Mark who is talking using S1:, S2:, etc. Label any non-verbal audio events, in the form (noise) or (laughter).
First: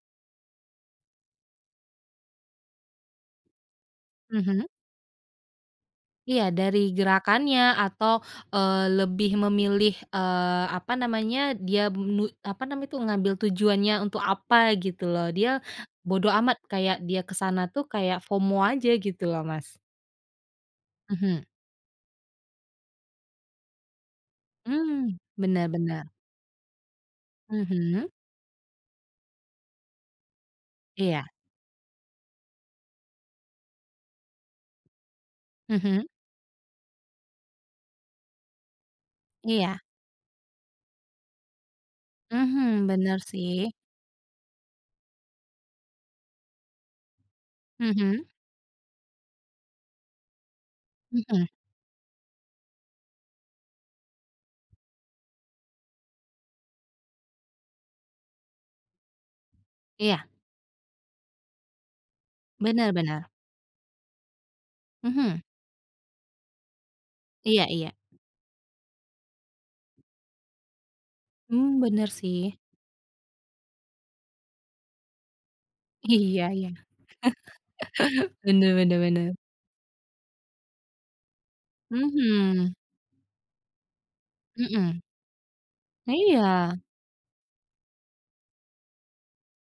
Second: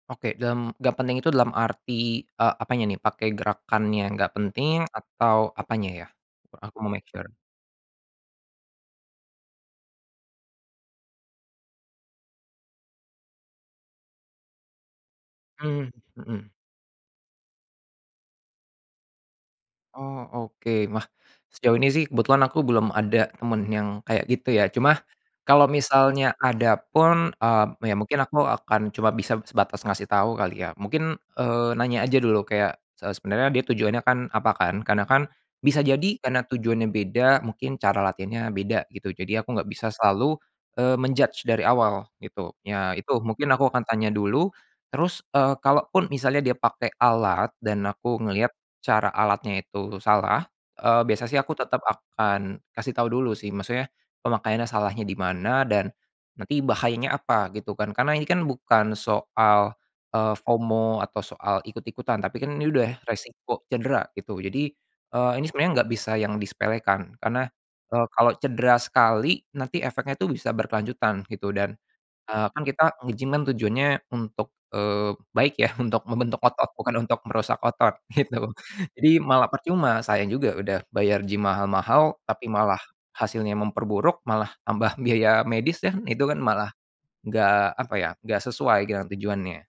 S1: Oke, dalam gak penting itu dalam arti, eee, apanya nih, pakai gerakannya gak
S2: Mhm.
S1: penting atau apanya ya?
S2: Iya
S1: Aku mau
S2: dari
S1: make sure.
S2: gerakannya atau, eee, lebih memilih, eee, apa namanya dia mi apa namanya itu ngambil tujuannya untuk apa gitu loh, dia
S1: Mmm,
S2: bodo
S1: mhm.
S2: amat kayak dia ke sana tuh kayak FOMO aja gitu loh, Mas.
S1: Oh oke, wah
S2: Mhm.
S1: sejauh ini sih kebetulan aku belum ada temen yang kayak gitu ya, cuma
S2: Mmm,
S1: kalau
S2: benar benar.
S1: misalnya ada pun, eee, ya
S2: Mhm.
S1: mungkin aku akan cuma bisa sebatas ngasih tau kali ya, mungkin,
S2: Iya.
S1: eee, nanya aja dulu kayak, se sebenarnya dia tujuannya kan apa kan? Karena kan bisa
S2: Mhm.
S1: jadi karena tujuannya beda mungkin cara latihannya beda gitu, jadi aku gak
S2: Iya.
S1: bisa selalu, eee, men-judge dari awal gitu.
S2: Mhm,
S1: Ya
S2: bener
S1: itu mungkin aku
S2: sih.
S1: akan tanya dulu terus, eee, kalaupun misalnya dia pakai alat dan aku
S2: Mhm.
S1: ngelihat cara alatnya itu salah, eee, biasa sih
S2: Mhm.
S1: aku tetap akan kasih tahu dulu sih, maksudnya pemakaiannya salahnya di mana dan nanti bahayanya apa gitu kan, karena ini kan bukan soal,
S2: Iya.
S1: eee, FOMO atau soal ikut-ikutan tapi kan ini
S2: Bener
S1: udah
S2: bener.
S1: resiko cedera gitu. Jadi, eee,
S2: Mhm.
S1: ini sebenarnya nggak bisa yang disepelekan karena,
S2: Iya iya.
S1: eee, kalau cedera sekali nanti efeknya itu bisa berkelanjutan gitu dan,
S2: Mmm, bener
S1: eee,
S2: sih.
S1: kan kita nge-gym kan tujuannya untuk, eee, baik ya untuk membentuk
S2: Iya iya.
S1: otot bukan untuk merusak otot,
S2: (chuckles)
S1: gitu.
S2: Bener bener
S1: Jadi
S2: bener.
S1: malah percuma sayang juga udah bayar gym mahal-mahal tapi
S2: Mhm.
S1: malah hasilnya memperburuk, malah tambah
S2: Mhm.
S1: biaya medis dan itu kan malah
S2: Iya.
S1: enggak apa ya enggak sesuai dengan tujuannya.